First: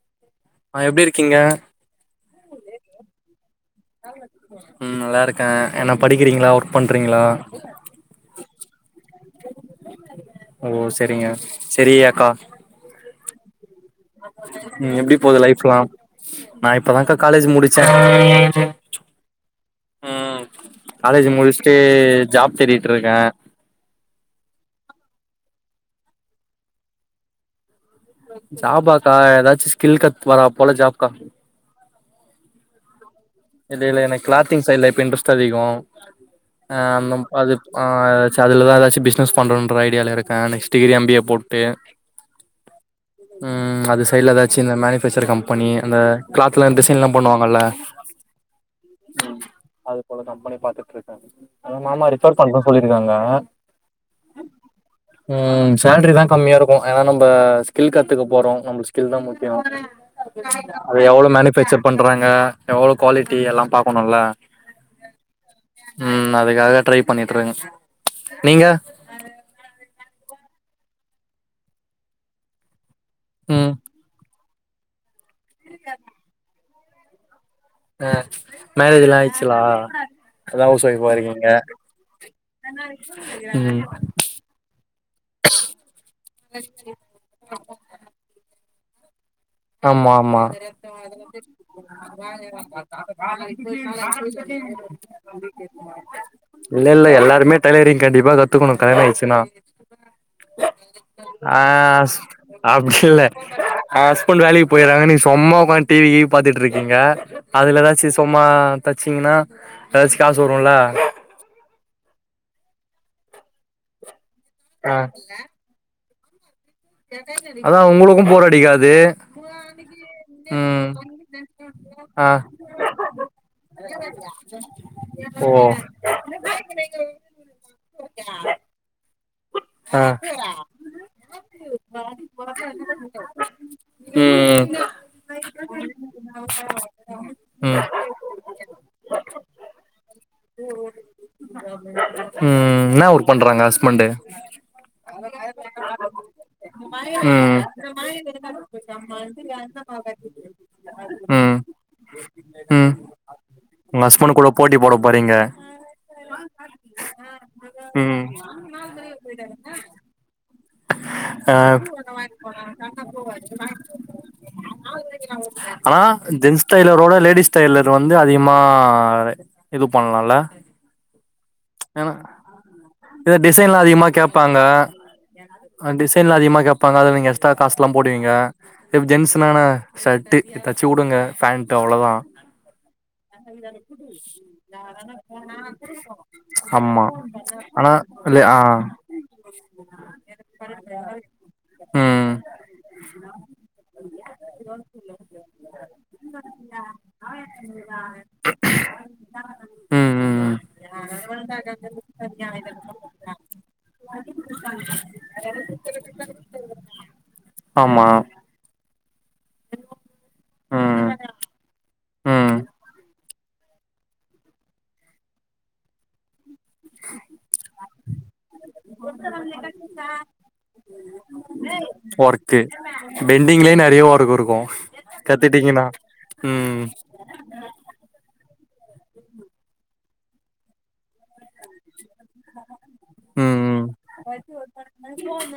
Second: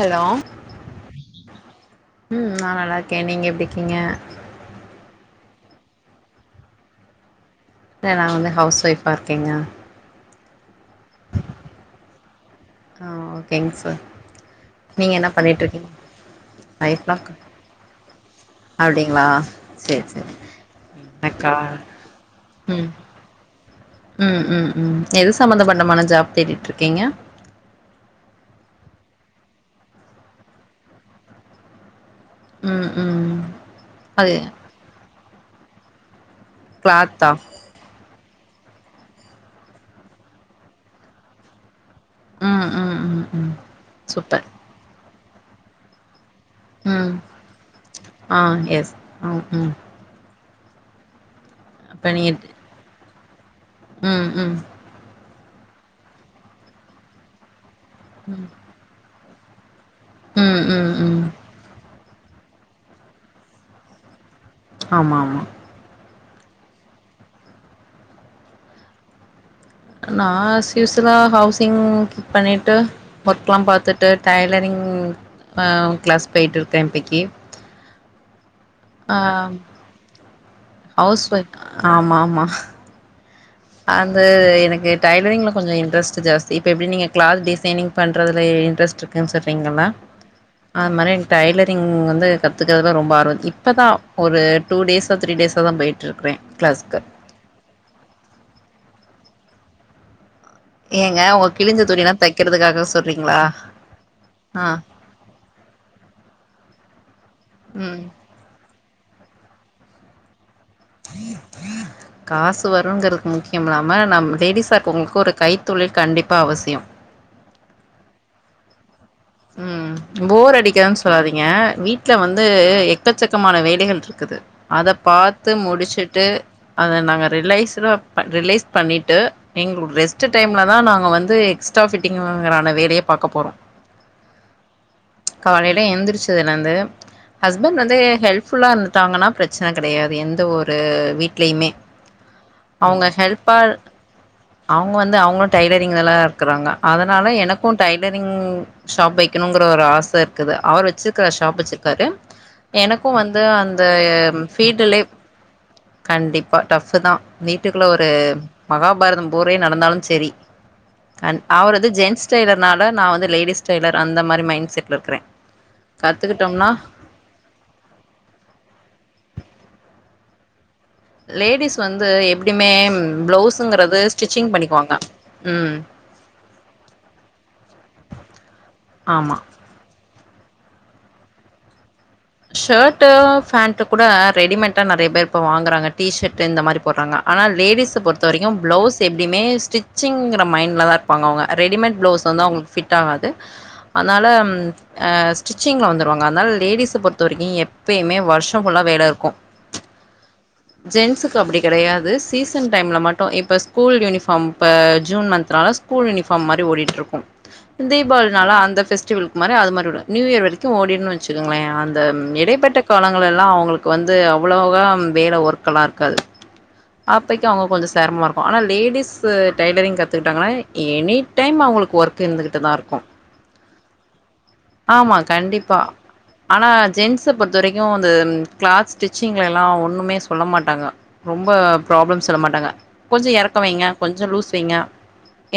hello ஆ எப்டி இருக்கீங்க ம் நா நல்லாருக்கே நீங்க எப்டிக்கீங்க ஆ என்ன படிக்கிறீங்ளா ஒர்க் பண்றீங்ளா ஆ நா வந்து ஹவுஸ் ஒய்ஃபா இருக்கேங்க ஓ செரிங்க செரி அக்கா ஆ ஓகேங்க சார் ம் நீங்க எப்டி என்ன போது லைஃப்லா பண்ணிட்ருக்கீங்க நா இப்பதாங்க்கா லைஃப்லா காலேஜ் முடிச்ச அப்டிங்களா சேரி சேரி ம் காலேஜ முடிச்ட்டு ஜாப் ம் தேடிட்ருக்க ம் ம் ம் எது சம்பந்தப்பட்டமான ஜாப் தேடிட்ருக்கீங்க ஜாபாக்கா ஏதாச்சு ஸ்கில் கத் வரா போல ஜாப்க்கா ம் ம் இத இல்ல எனக் அது க்ளாத்திங் சைட்ல இப்ப இன்ட்ரெஸ்ட் அதிகோ ஆ அந்த கிளாத்தா அது ஆ ச அதுலதா ஏதாச்சு பிஸ்னஸ் பன்றோன்ற ஐடியால இருக்க next degree M B A போட்டு ம் அது சைட்ல சூப்பர் ஏதாச்சு இந்த மேனிஃபேக்சர் கம் ப்பனி அந்த க்ளாத்லா டிசைன்லா ம் பண்ணுவாங்கல்ல ம் அது போலதா [unintelligible] பாத்துட்ருக்க மாமா அப்ப நீங்க ரிஃபர் பண்ற சொல்லியிருக்காங்க ம் ம் ம் சேலரி தா கம்மியா இருக்கு ஏா நம்ப ஸ்கில் கத்துக்க ம் போறோ நம்மல்க்கு ஸ்கில் தா முக்கியோ ம் ம் அது ம் எவ்ளோ மேனுபேக்சர் பண்றாங்க எவ்ளோ குவாலிட்டி எல்லா பாக்கணுல ஆமா ஆமா ம் அதுக்காக ட்ரை பண்ணிட்ருக்கே நீங்க நா அஸ் யூஸ்ஸல்லா ஹவுசிங் கீப் பண்ணிட்டு ஒர்க்ல்லா ம் பாத்துட்டு டை லரிங் அ க்ளாஸ் போய்ட்டு இருக்கே இப்பக்கி அ மேரேஜ்ல்லா ஆ ஆய்டுச்சுல அதா அவுஸ் ஃவொய்ப்பா ஹவுஸ் இருக்கீங்க ஒய்ஃப் ம் அந்த எனக்கு டைலரிங்ல கொஞ்சோ இன்ட்ரஸ்ட் ஜாஸ்தி இப்ப எப்டி நீங்க க்ளாத் டிசைனிங் பண்றதுல இன்ட்ரஸ்ட் ஆமா ஆமா மாரி எனக்கு டைலரிங் வந்து கத்துக்கிறதுல ரொம்ப ஆர்வோ இப்பதா ஒரு டூ டேஸா த்ரீ டேஸா தா போயிட்டுருக்குறே இல்ல கிளாஸ்க்கு இல்ல எல்லாருமே டைலரிங் கண்டிப்பா கத் கத்துக்கணு கல்யாணோ ஆய்ச்சுன்னா ஏங்க உங்க அ கிழிஞ்ச துணிலா தைக்கிறதுக்காக அப்டி இல்ல சொல்றீங்களா அ ஆ வேலக் போய்றாங்க நீ சொம்மா உக்காந்து டீ வி கீவி பாத்துட்டுருக்கீங்க அதுல ம் ஏதாச்சு சொம்மா தச்சீங்கன்னா எதாச்சு காசு வருல்ல காசு வருங்கிறதுக்கு முக்கியமில்லாம நம்ம லேடிஸ்ஸா ஆ இருக்குறவங்களுக்கு ஒரு கைத்தொழில் கண்டிப்பா அவசியோ அதா உங்களுக்கு போர் அடிக்காது ம் போர் ம் அடிக்காதுனு சொல்லாதீங்க வீட்ல ஆ வந்து எக்கச்சக்கமான வேலைகள் இருக்குது அத ஓ பாத்து முடிச்சுட்டு அத நாங்க ரிலைஸ்ட்டடா ரிலைஸ் பண்ணிட்டு எங்ளோட ஆ ரெஸ்ட்டு டைம்ல தா நாங்க வந்து எக்ஸ்ட்டா ஃபிட்டிங்கான வேலயே பாக்க போறோ ம் ம் காலைல எந்திரிச்சதுலந்து ஹஸ்பண்ட் ம் வந்து ஹெல்ப்ஃபுல்லா இருந்துட்டாங்கன்னா பிரச்சன கெடையாது எந்த ஒரு வீட்லயுமே ம் அவுங்க என்ன ஒர்க் ஹெல்ப்பா பண்றாங்க ஹஸ்பண்டு அவுங்க வந்து அவுங்ளு டைலரிங்ல தா இருக்குறாங்க அதனால ம் எனக்கு ம் டைலரிங் ஷாப் வை க்கணுங்குற ஒரு ஆச இருக்குது அவர் வச்சிருக்காரு ஷாப் வச்சிருக்காரு ம் எனக்கு வந்து அந்த உங்க ஹஸ்பண்ட் கூட போட்டி போட ஃபீல்ட்லே போறீங்க கண்டிப்பா டஃப்பு தா வீட்டுக்குள்ள ஒரு ம் மகாபாரதம் போரே நடந்தாலு செரி ஆ அவர் வந்து ஜென்ஸ் டைலர்னால நா வந்து லேடிஸ் டைலர் அந்த மாரி மைண்ட் செட்ல இருக்கறே ஆனா ஜென்ஸ் கத்துக்கிட்டோம்னா டைலரோட லேடிஸ் டைலர் வந்து அதிகமா இது பண்ணலால லேடிஸ் வந்து எப்டியுமே இத ப்ளவுஸ்ங்குறது ஸ்டிச்சிங் பண்ணிக்குவாங்க ம் அ டிசைன்லா அதிகமா கேப்பாங்க அத நீங்க எக்ஸ்ட்ரா காசுலா போடுவீங்க இப்ப ஆமா ஜென்ஸ்னா நா ஷர்ட்டு இத தச்சு குடுங்க ஃபேண்ட்டு அவ்ளோதா ஷர்ட்டு ஃபேண்ட் கூட ரெடிமேட் தா நெறைய பேர் இப்ப வாங்குறாங்க டி ஷர்ட்டு இந்த மாரி ஆமா போட்றாங்க ஆனா லேடிஸ பொறுத்த இல்ல வரைக்கு ஆ ப்ளவுஸ் எப்டியுமே ஸ்டிச்சிங் மைண்ட்ல தாருப்பாங்க அவுங்க ரெடிமேட் ப்ளவுஸ் ம் வந்து அவுங்ளுக்கு ஃபிட் ஆகாது அனால ஸ்டிச்சிங்ல வந்துருவாங்க அனால லேடிஸ பொறுத்த வரைக்கு எப்பயுமே வருஷோ ஃபுல்லா வேல இருக்கு ம் ம் ஜென்ஸுக்கு அப்டி கெடையாது சீசன் டைம்ல மட்டு இப்ப ஸ்கூல் யூனிஃபார்ம் இப்ப ஜூன் மன்த்னால ஸ்கூல் யூனிஃபார்ம் மாரி ஓடிட்ருக்கு ஆமா தீபாளினால அந்த ஃவெஸ்டிவல்க்கு மாரி அது மாரி ஓடூ நியூ இயர் வரைக்கு ம் ஓடிருன் வச்சுக்குங்ளே அந் த ம் இடைப்பட்ட காலங்கெல்லா அவுங்ளுக்கு வந்து அவ்ளவுகா வேல ஒர்க்லா இருக்காது அப்பக்கி அவுங்க கொஞ்சோ செரமமாருக்கு ஆனா லேடிஸ்ஸு டைலரிங் கத்துக்கிட்டாங்னா எனி டைம் அ வுங்களுக்கு ஒர்க் இருந்துகிட்டு ஒர்க்கு தா இருக்கு பெண்டிங்லே நெறைய ஒர்க் இருக்கூ கத்துட்டீங்னா ம் ஜென்ஸ்ஸ பொறுத்த வரைக்கூ இந்த க்ளாத் ஸ்டிச்சிங்லலா ஒன்னுமே சொல்ல மாட்டாங்க ரொம்ப ப்ராப்ளம்ஸ் சொல்ல மாட்டாங்க கொஞ்சோ ம் எறக்கோ ம் வைங்க கொஞ்சோ லூஸ் வைங்க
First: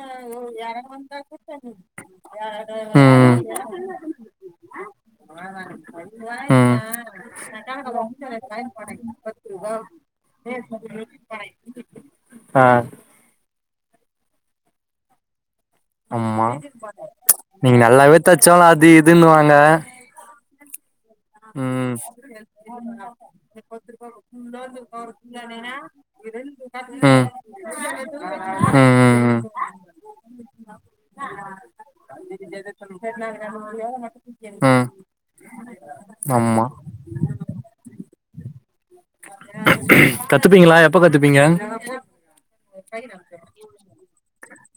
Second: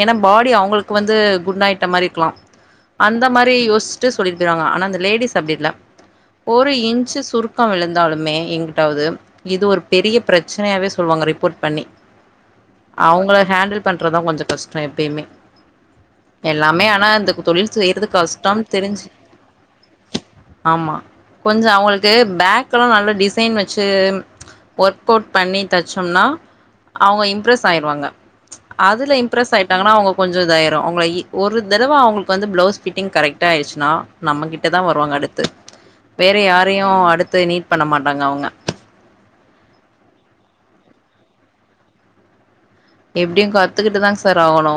ஏன்னா பாடி அவங்களுக்கு வந்து குண் ஆயிட்ட மாரி இருக்கலா அந்த மாரி யோச்சுட்டு சொல்லிட்டு [unintelligible] ஆனா இந்த லேடிஸ் அப்டி இல்ல ம் ஒரு ம் இன்ச்சு சுருக்கோ விழுந்தாலுமே எங்குட்டாவது இது ஒரு பெரிய பிரச்சனயாவே சொல்வாங்க ரிப் போர்ட் பண்ணி ஆ அவுங்கள ஹேண்டில் பண்றது தா கொஞ்சோ கஷ்டோ எப்பியுமே ஆமா தொழில் நீங்க செய்யறது நல்லாவே தச்சாலு கஷ்டம்னு அது தெரிஞ்சு இதுன்னுவாங்க ஆமா கொஞ்சோ ம் அவங்களுக்கு பேக்கல்லா நல்ல டிசைன் வச்சு ஒர்க் அவுட் பண்ணி தச்சோம்னா அவங்க இம்ப்ரஸ் ஆயிருவாங்க ம் ம் அதுல ம் இம்ப்ரஸ் ஆயிட்டாங்னா அவங்க கொஞ்சோ இதாயிரு அவங்க இ ஒரு தரவ அவுங்ளுக்கு வந்து பிளவுஸ் ஃபிட்டிங் கரெக்ட் ஆயிடுச்சுன்னா நம்ம கிட்ட தா ம் வருவாங்க அடுத்து வேற ஆமா யாரையு அடுத்து நீட் பண்ண மாட்டாங்க அவங்க கத்துப்பீங்களா எப்ப கத்துப்பீங்க எப்டியு கத்துக்குட்டு தாங் சார் ஆகுணு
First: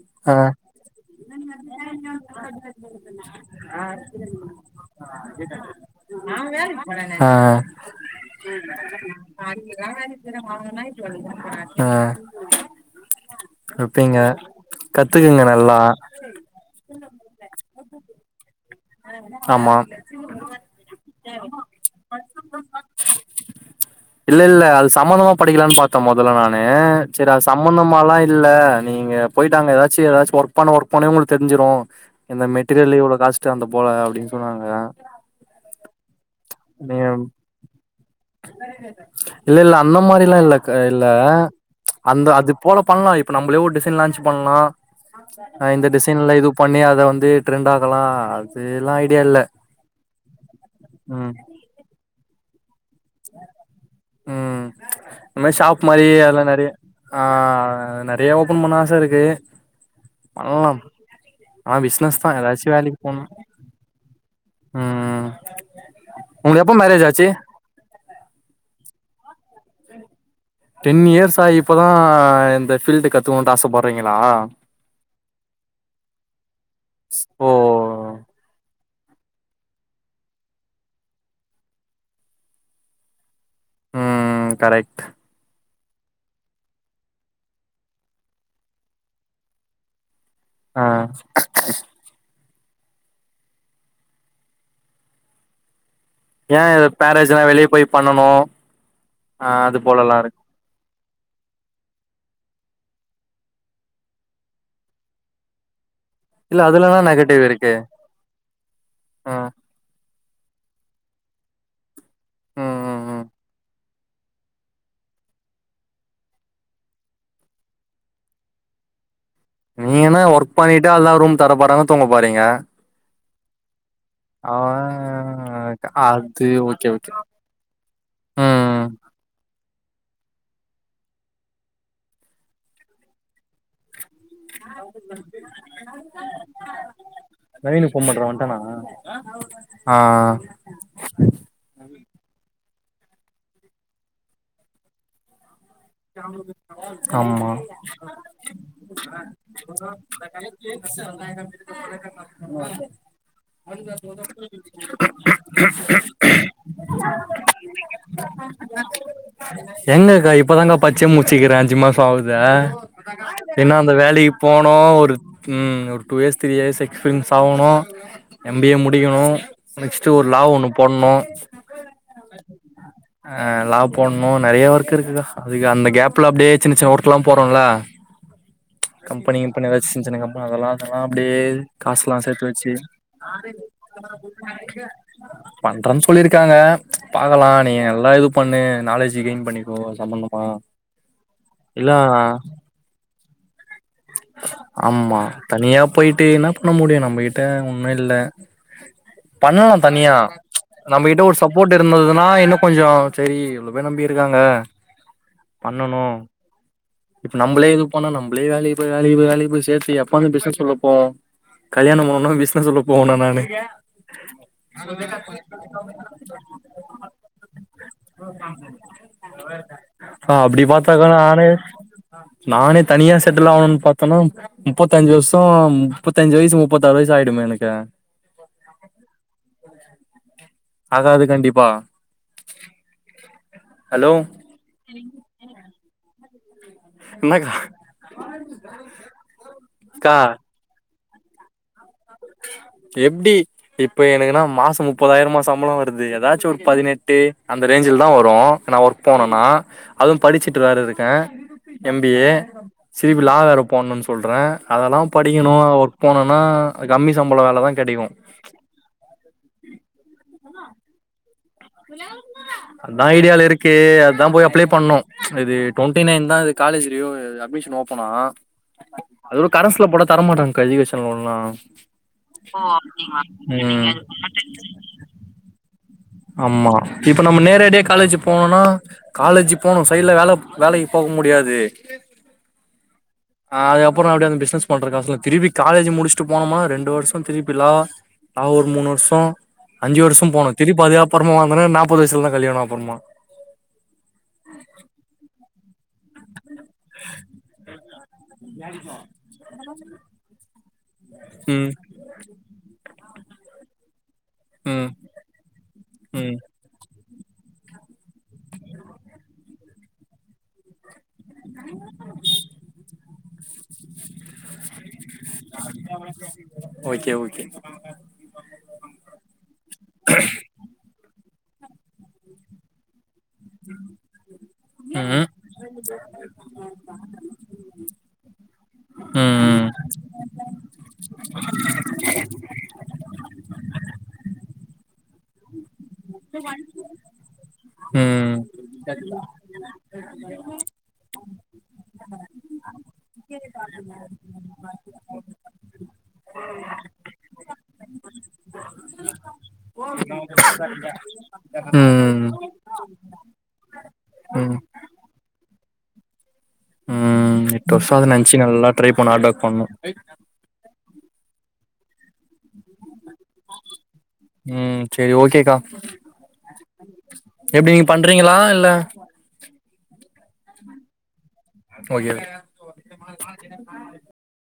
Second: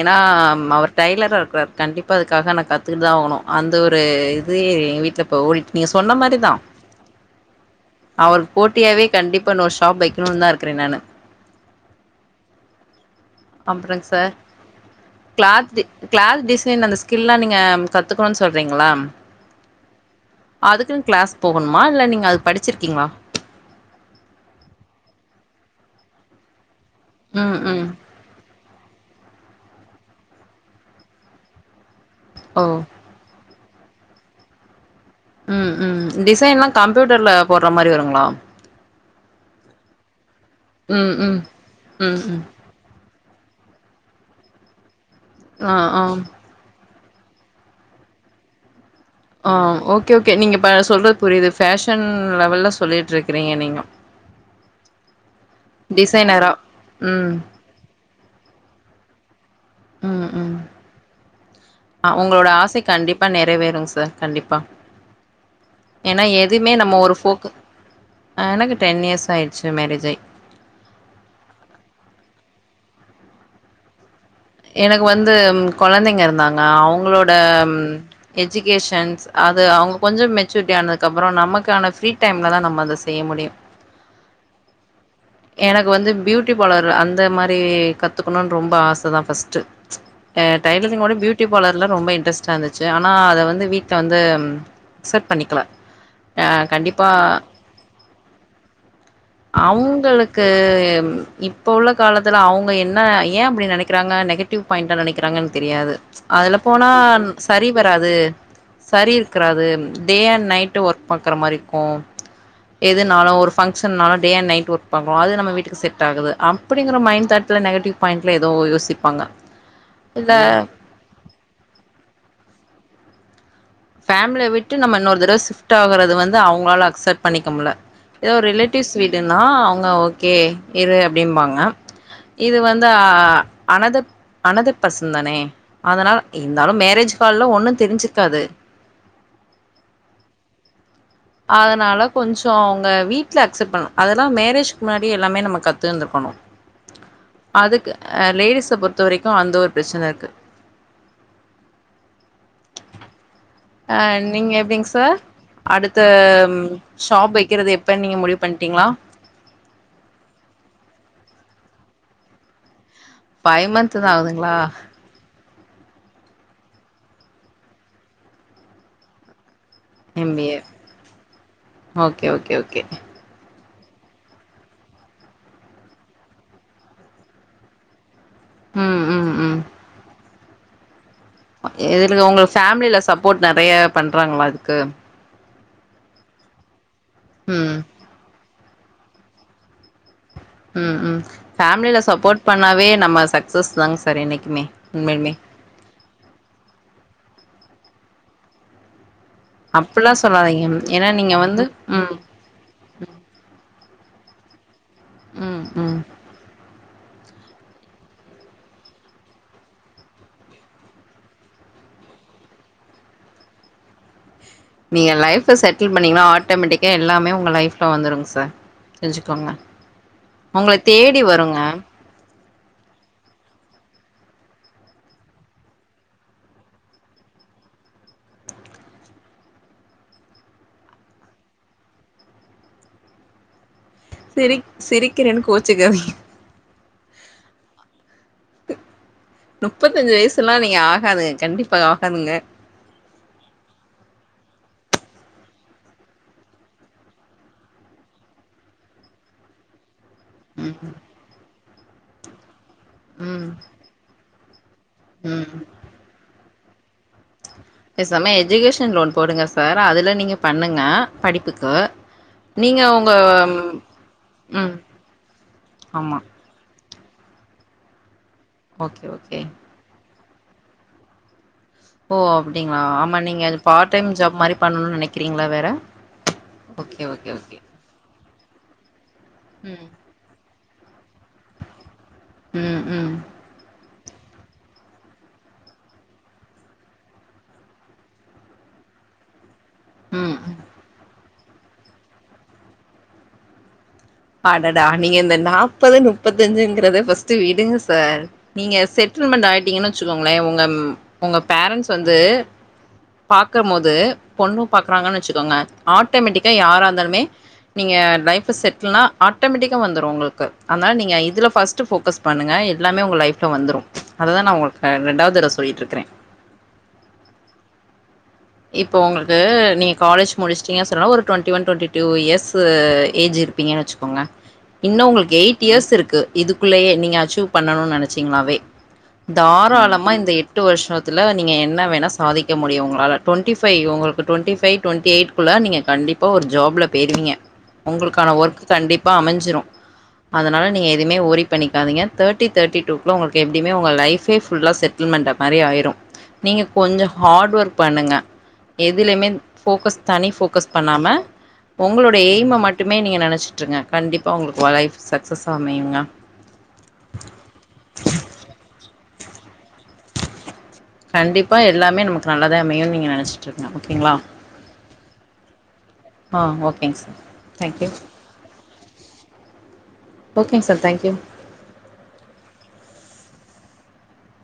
ஏனா ஆ அவர் டெய்லராருக்குறார் கண்டிப்பா அதுக்காக நா கத்துக்குட்டு தா ஆகுணு அந்த ஒரு இது எங்க வீட்ல இப்போ ஓடிட் நீங்க சொ ஆ அவருக்கு போட்டியாவே கண்டிப்பா நா ஒரு ஷாப் வைக்கணுனு தா இருக்கிறே நானு ஆ அப்பறங் கத்துப்பீங்க சார் கத்துக்குங்க நல்லா கிளாத்து கிளாத் டிசைன் அந்த ஸ்கில்லா நீங்க கத்துக்குணுன் சொல்றீங் மே ஆமா அதுக்குனு கிளாஸ் போகணுமா இல்ல நீங்க அது படிச்சிருக்கீங்ளா இல்ல இல்ல அது சம்பந்தமா படிக்கலான் பாத் தே மொதல நானு சரி அது ம் ம் சம்பந்தமாலா இல்ல நீங்க போயிட்டு அங்க எதாச்சி எதாச்சி ஒர்க் பண்ண ஒர்க் பண்ண உங்களுக்கு தெரிஞ்சுரு இந்த ஓ மெட்டிரியல் இவ்ள காசு டு அந்த போல அப்டின் சொன்னாங்க ம் ம் டிசைன்லா நீ கம்ப்யூட்டர்ல போட்ற மாரி வருங் இல்ல இல்ல அந்த மாரில்லா இல்லக் இல்ல ம் ம் ம் அந்த ம் அது போல பண்லா இப் ப்ப நம்பளே ஒரு டிசைன் லான்ச் பண்லா ஆ இந்த ஆ டிசைன்ல இது பண்ணி அத வந்து ட்ரெண்ட் ஆகலா அதுல்லா ஐடியா இல்ல ஆ ஓகே ஓகே நீங்க ப சொல்றது ம் புரியுது ஃபேஷன் லெவல்ல சொ சொல்லிட்ருக்கிறீங்க நீங்க இம்மாரி ஷாப் மாரி அதெல்லா டிசைனரா நறய ஆ ம் நறய ஓபன் பண்ண ஆச இருக்கு ம் ம் பண்லாம் ஆனா ஆ பிசினஸ் தா உங்களோட ஏதாச்சு ஆசை வேலைக்கு போணு கண்டிப்பா நெறைவேறுங் சார் கண்டிப்பா ம் ஏன்னா உங்களுக்கு எதுமே எப்ப நம்ம மேரேஜ் ஒரு ஆச்சு ஃபோக் அ எனக்கு டென் இயர்ஸ் ஆயிடுச்சு மேரேஜ் ஆயி டென் இயர்ஸ் ஆ இப்பதா இந்த ஃபீல்டு கத்துக்கனுட்டு ஆசப்படுறீங்களா எனக்கு வந்து கொழந்தைங்க இருந்தாங்க அவுங்களோட ஓ ம் எஜிகேஷ ன்ஸ் அது அவுங்க கொஞ்ச மெச்சூரிட்டி ஆனதுக்கு அப்பறோ நமக்கான ஃப்ரீ டைம்ல தான் நம்ம அத செய்ய முடியும் ம் கரெக்ட் எனக்கு வந்து பியூட்டி பார்லர் அந்த மாரி கத்துக்கணுனு ரொம்ப ஆச தான் ஃபர்ஸ்டு ட ஆ டைலரிங்கோட ஃபியூட்டி பார்லர்ல தான் ரொம்ப இன்ட்ரஸ் ட்டா இருந்துச்சு ஆனா அத வந்து வீட்ல வந்து அக்செட் பண்ணிக்கல அ ஏ எதோ கண்டிப்பா மேரேஜ்னா வெளியே போய் பண்ணனு ஆ அது போலலா இருக்கு அவுங்களுக்கு இப்ப உள்ள காலத் துல அவுங்க என்ன ஏ அப்டி நெனக்கிறாங்க நெகட்டிவ் ஃபாயிண்டா நெனக்கிறாங்கன் தெரியாது அதுல இல்ல போனா என்ன நெகட்டிவ் சரி இருக்கு வராது சரி ம் இருக்கறாது டே அண்ட் நைட் ஒர்க் பாக்குற மாரி இருக்கூ ம் ம் ம் எதுனாலு ஒரு ஃபங் சன்னாலு டே அண்ட் நைட் ஒர்க் பாக்கணு அது நம்ம வீட்டுக்கு செட் ஆகுது அப்புடிங்குற மைண்ட் தாட்ல நெகடிவ் பாய்ண்ட்ல எதோ யோசிப்பாங்க நீங்கனா இல்ல ஒர்க் பண்ணிட்டு அல்லா ரூம் தரப்போறாங்க தூங்க போறீங்க ஃபேமிலிய ஆ விட்டு நம்ம இன்னொரு தடவ ஷிஃப்ட் ஆகறது வந்து அது அவுங்களால ஓகே ஓகே அக்செப்ட் பண்ணிக்க முட்ல ஏதோ ஒரு ம் ரிலேட்டிவ்ஸ் வீடுன்னா ன்னா ஓகே இரு அப்டிம்பாங்க இது வந்து அ அனதர் அனதர் பர்சன் தானே அதனால இருந்தாலும் மேரேஜ் ஹால்ல ஒண்ணு நவீனுக்கு ஃபோன் பண்றே தெரிஞ்சுக்காது வன்ட்டானா ஆ அதனால கொஞ்சோ அவுங்க வீட்ல அக்செப்ட் பண்ணணு அதெல்லாம் மேரேஜ்கு முன்னாடி எல்லாமே நம்ம கத் ஆம்மா லேடிஸ பொறுத்த வரைக்கு அந்த ஒரு பிரச்சன இருக்கு [unintelligible] அ நீங்க எப்டிங் சர் அடுத்த ஷாப் வெக்கிறது எப்பன் நீங்க முடிவு பண்ட்டீங்ளா எங்கக்கா இப்பதாங்க பச்சே முச்சுக்கிற அஞ்சு மாச ஆவுதே ஃபைவ் இன்னு அந்த மந்த் தா வேலக்கி ஆகுதுங்களா போனு ஒரு ம் ஒரு two years three years experience ஆவணு எம் பி ஏ முடிக்கணு நெக்ஸ்ட் ஒரு எம் லா பி ஏ ஒண்ணு போட்ணு ஓகே ஓகே ஓகே அ லா போட்ணு நறைய ஒர்க் இருக்குக்கா அதுக்கு அந்த கேப்ல அப்டியே சின்ன சின்ன ஒர்க் எல்லாம் போறோல ம் ம் கம்பெனி ம் கிம்பெனி ஏதாச்சி சின் சின்ன கம்பெனி அதெல்லா அப்டியே காசுல்லா இதுல உங்க சேத்து வச்சி ஃபேமிலில சப்போர்ட் நெறைய பண்றாங்களா அதுக்கு பண்றன் சொல்லியிருக்காங்க பாக்கலா ம் நீங்க நல்லா இது பண்ணு நாலேஜ் கெயின் பண்ணிக்கோ ம் ம் இல்ல ஃபேமிலல சப்போர்ட் பண்ணாவே நம்ம சக்சஸ் தாங்க சார் என்னைக்குமே ஆம்மா உண்மையிலுமே தனியா போயிட்டு என்ன பண்ண முடியு நம்பகிட்ட ஒன்னு இல்ல பண்ணலாம் அப்டிலா தனியா சொல்லாதீங்க ஏன்னா நம்மகிட்ட நீங்க ஒரு வந்து சப்போர்ட் ம் இருந்ததுன்னா இன்னு கொஞ்சோ சரி எவ்வளவு பேர் நம்பி இருக்காங்க ம் ம் பண்ணணு இப்ப நம்ளே இது பண்ணு நம்மளே வேலைக்கு போயி வேலைக்கு போய் வேலைக்கு போய் சேத்தி எப்பங்க பிசினஸ்குள்ள போவோ கல்யாணோ பண்ணணூ பிசினஸ்குள்ள போகணூ நானு நீங்க லைஃப செட்டில் பண்ணீங்கனா ஆட்டோமேட்டிக்கா எல்லாமே உங்க லைஃப்ல வந்துருங்க சார் தெரிஞ்சுக்கோங்க ஆ அப்பிடி உங்கள பாத்தாக்கா தேடி நானே வருங்க நானே தனியா செ ட்டில் ஆவணூன் பாத்தனா முப்பத்தஞ்சு வர்ஷோ முப்பத்தஞ்சு வயசு முப்பத்தாறு வயசு ஆயிடுமே எனக்கு ஆகாது கண்டிப்பா ஹலோ சிரிக் சிரிக்கிறேன் கோச்சுக்காதிங்க என்னக்கா முப்பத்தஞ்சு அக்கா வயசுலா நீங்க ஆகாதுங்க கண்டிப் எப்டி இப்ப எனக்குன்னா மாச முப்பதாயிரமா சம்பளோ வருது எதாச்சு ஒரு பதினெட்டு அந்த ரேஞ்சுல்தா வரூ நா ஒர்க் போனனா அதுவூ படிச்சுட்டு ம் வேறருக்கே எம் பி ஏ சிரிப் லா ம் வேற போடணூன் சொல்றே அதெல்லா படிக்கணூ ம் ஒர்க் போணூனா கம்மி ச பேசாம எஜுகேஷன் லோன் போடுங்க சார் அதுல நீங்க பண்ணுங்க படிப்புக் அத்தா ஐடியால இருக்கு அத்தா போய் அப்ளை ம் பண்ணூ இது டொண்டி ஆமா நைன் தா இது காலேஜு யோயி அட்மிஷன் ஓப்பனா ஓகே ஓகே தரமாட்டாங்க்கா எஜுகேஷன் லோன்லா ஓ அப்டிங்ளா ஆமா நீங்க அது ம் பார்ட் டைம் ஜாப் மாரி பண்ணணூன் நெனைக்றீங்கல வேற ஆமா ஓகே இப்ப ஓகே நம்ம ஓகே நேரடியா காலேஜு போணுனா காலேஜிக் போணு ம் சைட்ல வேலப் வேலைக்கு போ முடியாது ம் ம் அப்றோ எப்டி அந்த பிசினஸ் பண்றக்காசுல திரிப்பி காலேஜு முடிச்சட்டு போனோமா ரெண்டு வருஷோ திருப்பி லா ஆ ஒரு மூணு வருஷோ அஞ்சு வர்ஷோ ம் போணு திருப்பி அதுக்கப்றமா வந்தனா நாப்பது வயசுலதா கல்யாணோ அப்புறமா ப்பதா நுப்பத் தஞ்சுங்கிறத ஃபஸ்ட்டு விடுங்க சார் நீங்க செட்டில்மெண்ட் ஆயிட்டீங்கன் வச்சுக்கோங்களே உங்கம் உங்க ம் பேரன்ட்ஸ் வந்து பாக்கமோது பொண்ணு ம் பாக்றாங்கன் வச்சுக்கோங்க ம் ஆட்டோமேட்டிக்கா யாராந்தாலுமே நீங்க லைஃப செட் ட்ல்னா ஆட்டோமேட்டிக்கா வந்துரூ உங்களுக்கு அத்னால் நீங்க இதுல ஃபஸ்ட் ஃபோக்கஸ் பண்ணுங்க எல்லாமே உங்க லைஃப் ல வந்துரூ அததா நா உங்களுக்க ரெண்டாவ்தரவ சொல்லிட்ருக்கறே ஓகே ஓகே இப்ப உங்களுக்கு நீங் காலேஜ் முடிச்சுட்டீங்க சொன் ஒரு twenty one twenty two years age பீங்கன் வெச்சுக்கோங்க இன்னு ம் உங்கள்க்கு எயிட் இயர்ஸ் இருக்கு இதுக்குள்ளயே நீங்க அச்சூவ் பண்ணணு நனச்சீங்னாவே ம் ம் தாராளமா இந்த எட்டு வர்ஷத்துல நீங்க என்ன வேணா சாதிக்க முடியு உங்களால டொண்டி ஃபையு உங்ளுக்கு டொண்டி ஃபை டொண்டி எய்ட்க்குள்ள நீங்க கண்டிப்பா ஒரு ஜாப்ல பேய்ருவீங்க உங்களுக்கான ம் ஒர்க் கண்டிப்பா அமஞ்சிரு அதனால நீங்க எதுமே ஓரி பண்ணிகாதிங்க தேட்டி தேட்டி குள்ள உங்கள்க்கு எப்டிமே உங்க லைஃபே ஃபுல்லா செட்ல்மெண்ட மாரி ஆயிரூ நீங்க கொஞ்ச ஹாட் ஒர்க் பண்ணுங்க எதுலமே ஃபோக்கஸ் தனி ஃபோக்கஸ் பண்ணாம உங்களுடைய ம் எய்ம மட்டுமே நீங்க நனச் ட்ருங்க கண்டிப்பா உங்ளுக்கு ஒ லைஃப் சக்சஸா அமையுங்க போனு ஆட பண்ணு கண்டிப்பா எல்லாமே நமக்கு நல்லதா அமையு நீங்க நன ம் செரி ஓக்கேக்கா ஆ ஓகேங் சார் எப்டி நீ தேங்க்யூ பண்றீகளா இல்ல okay sir thank you okay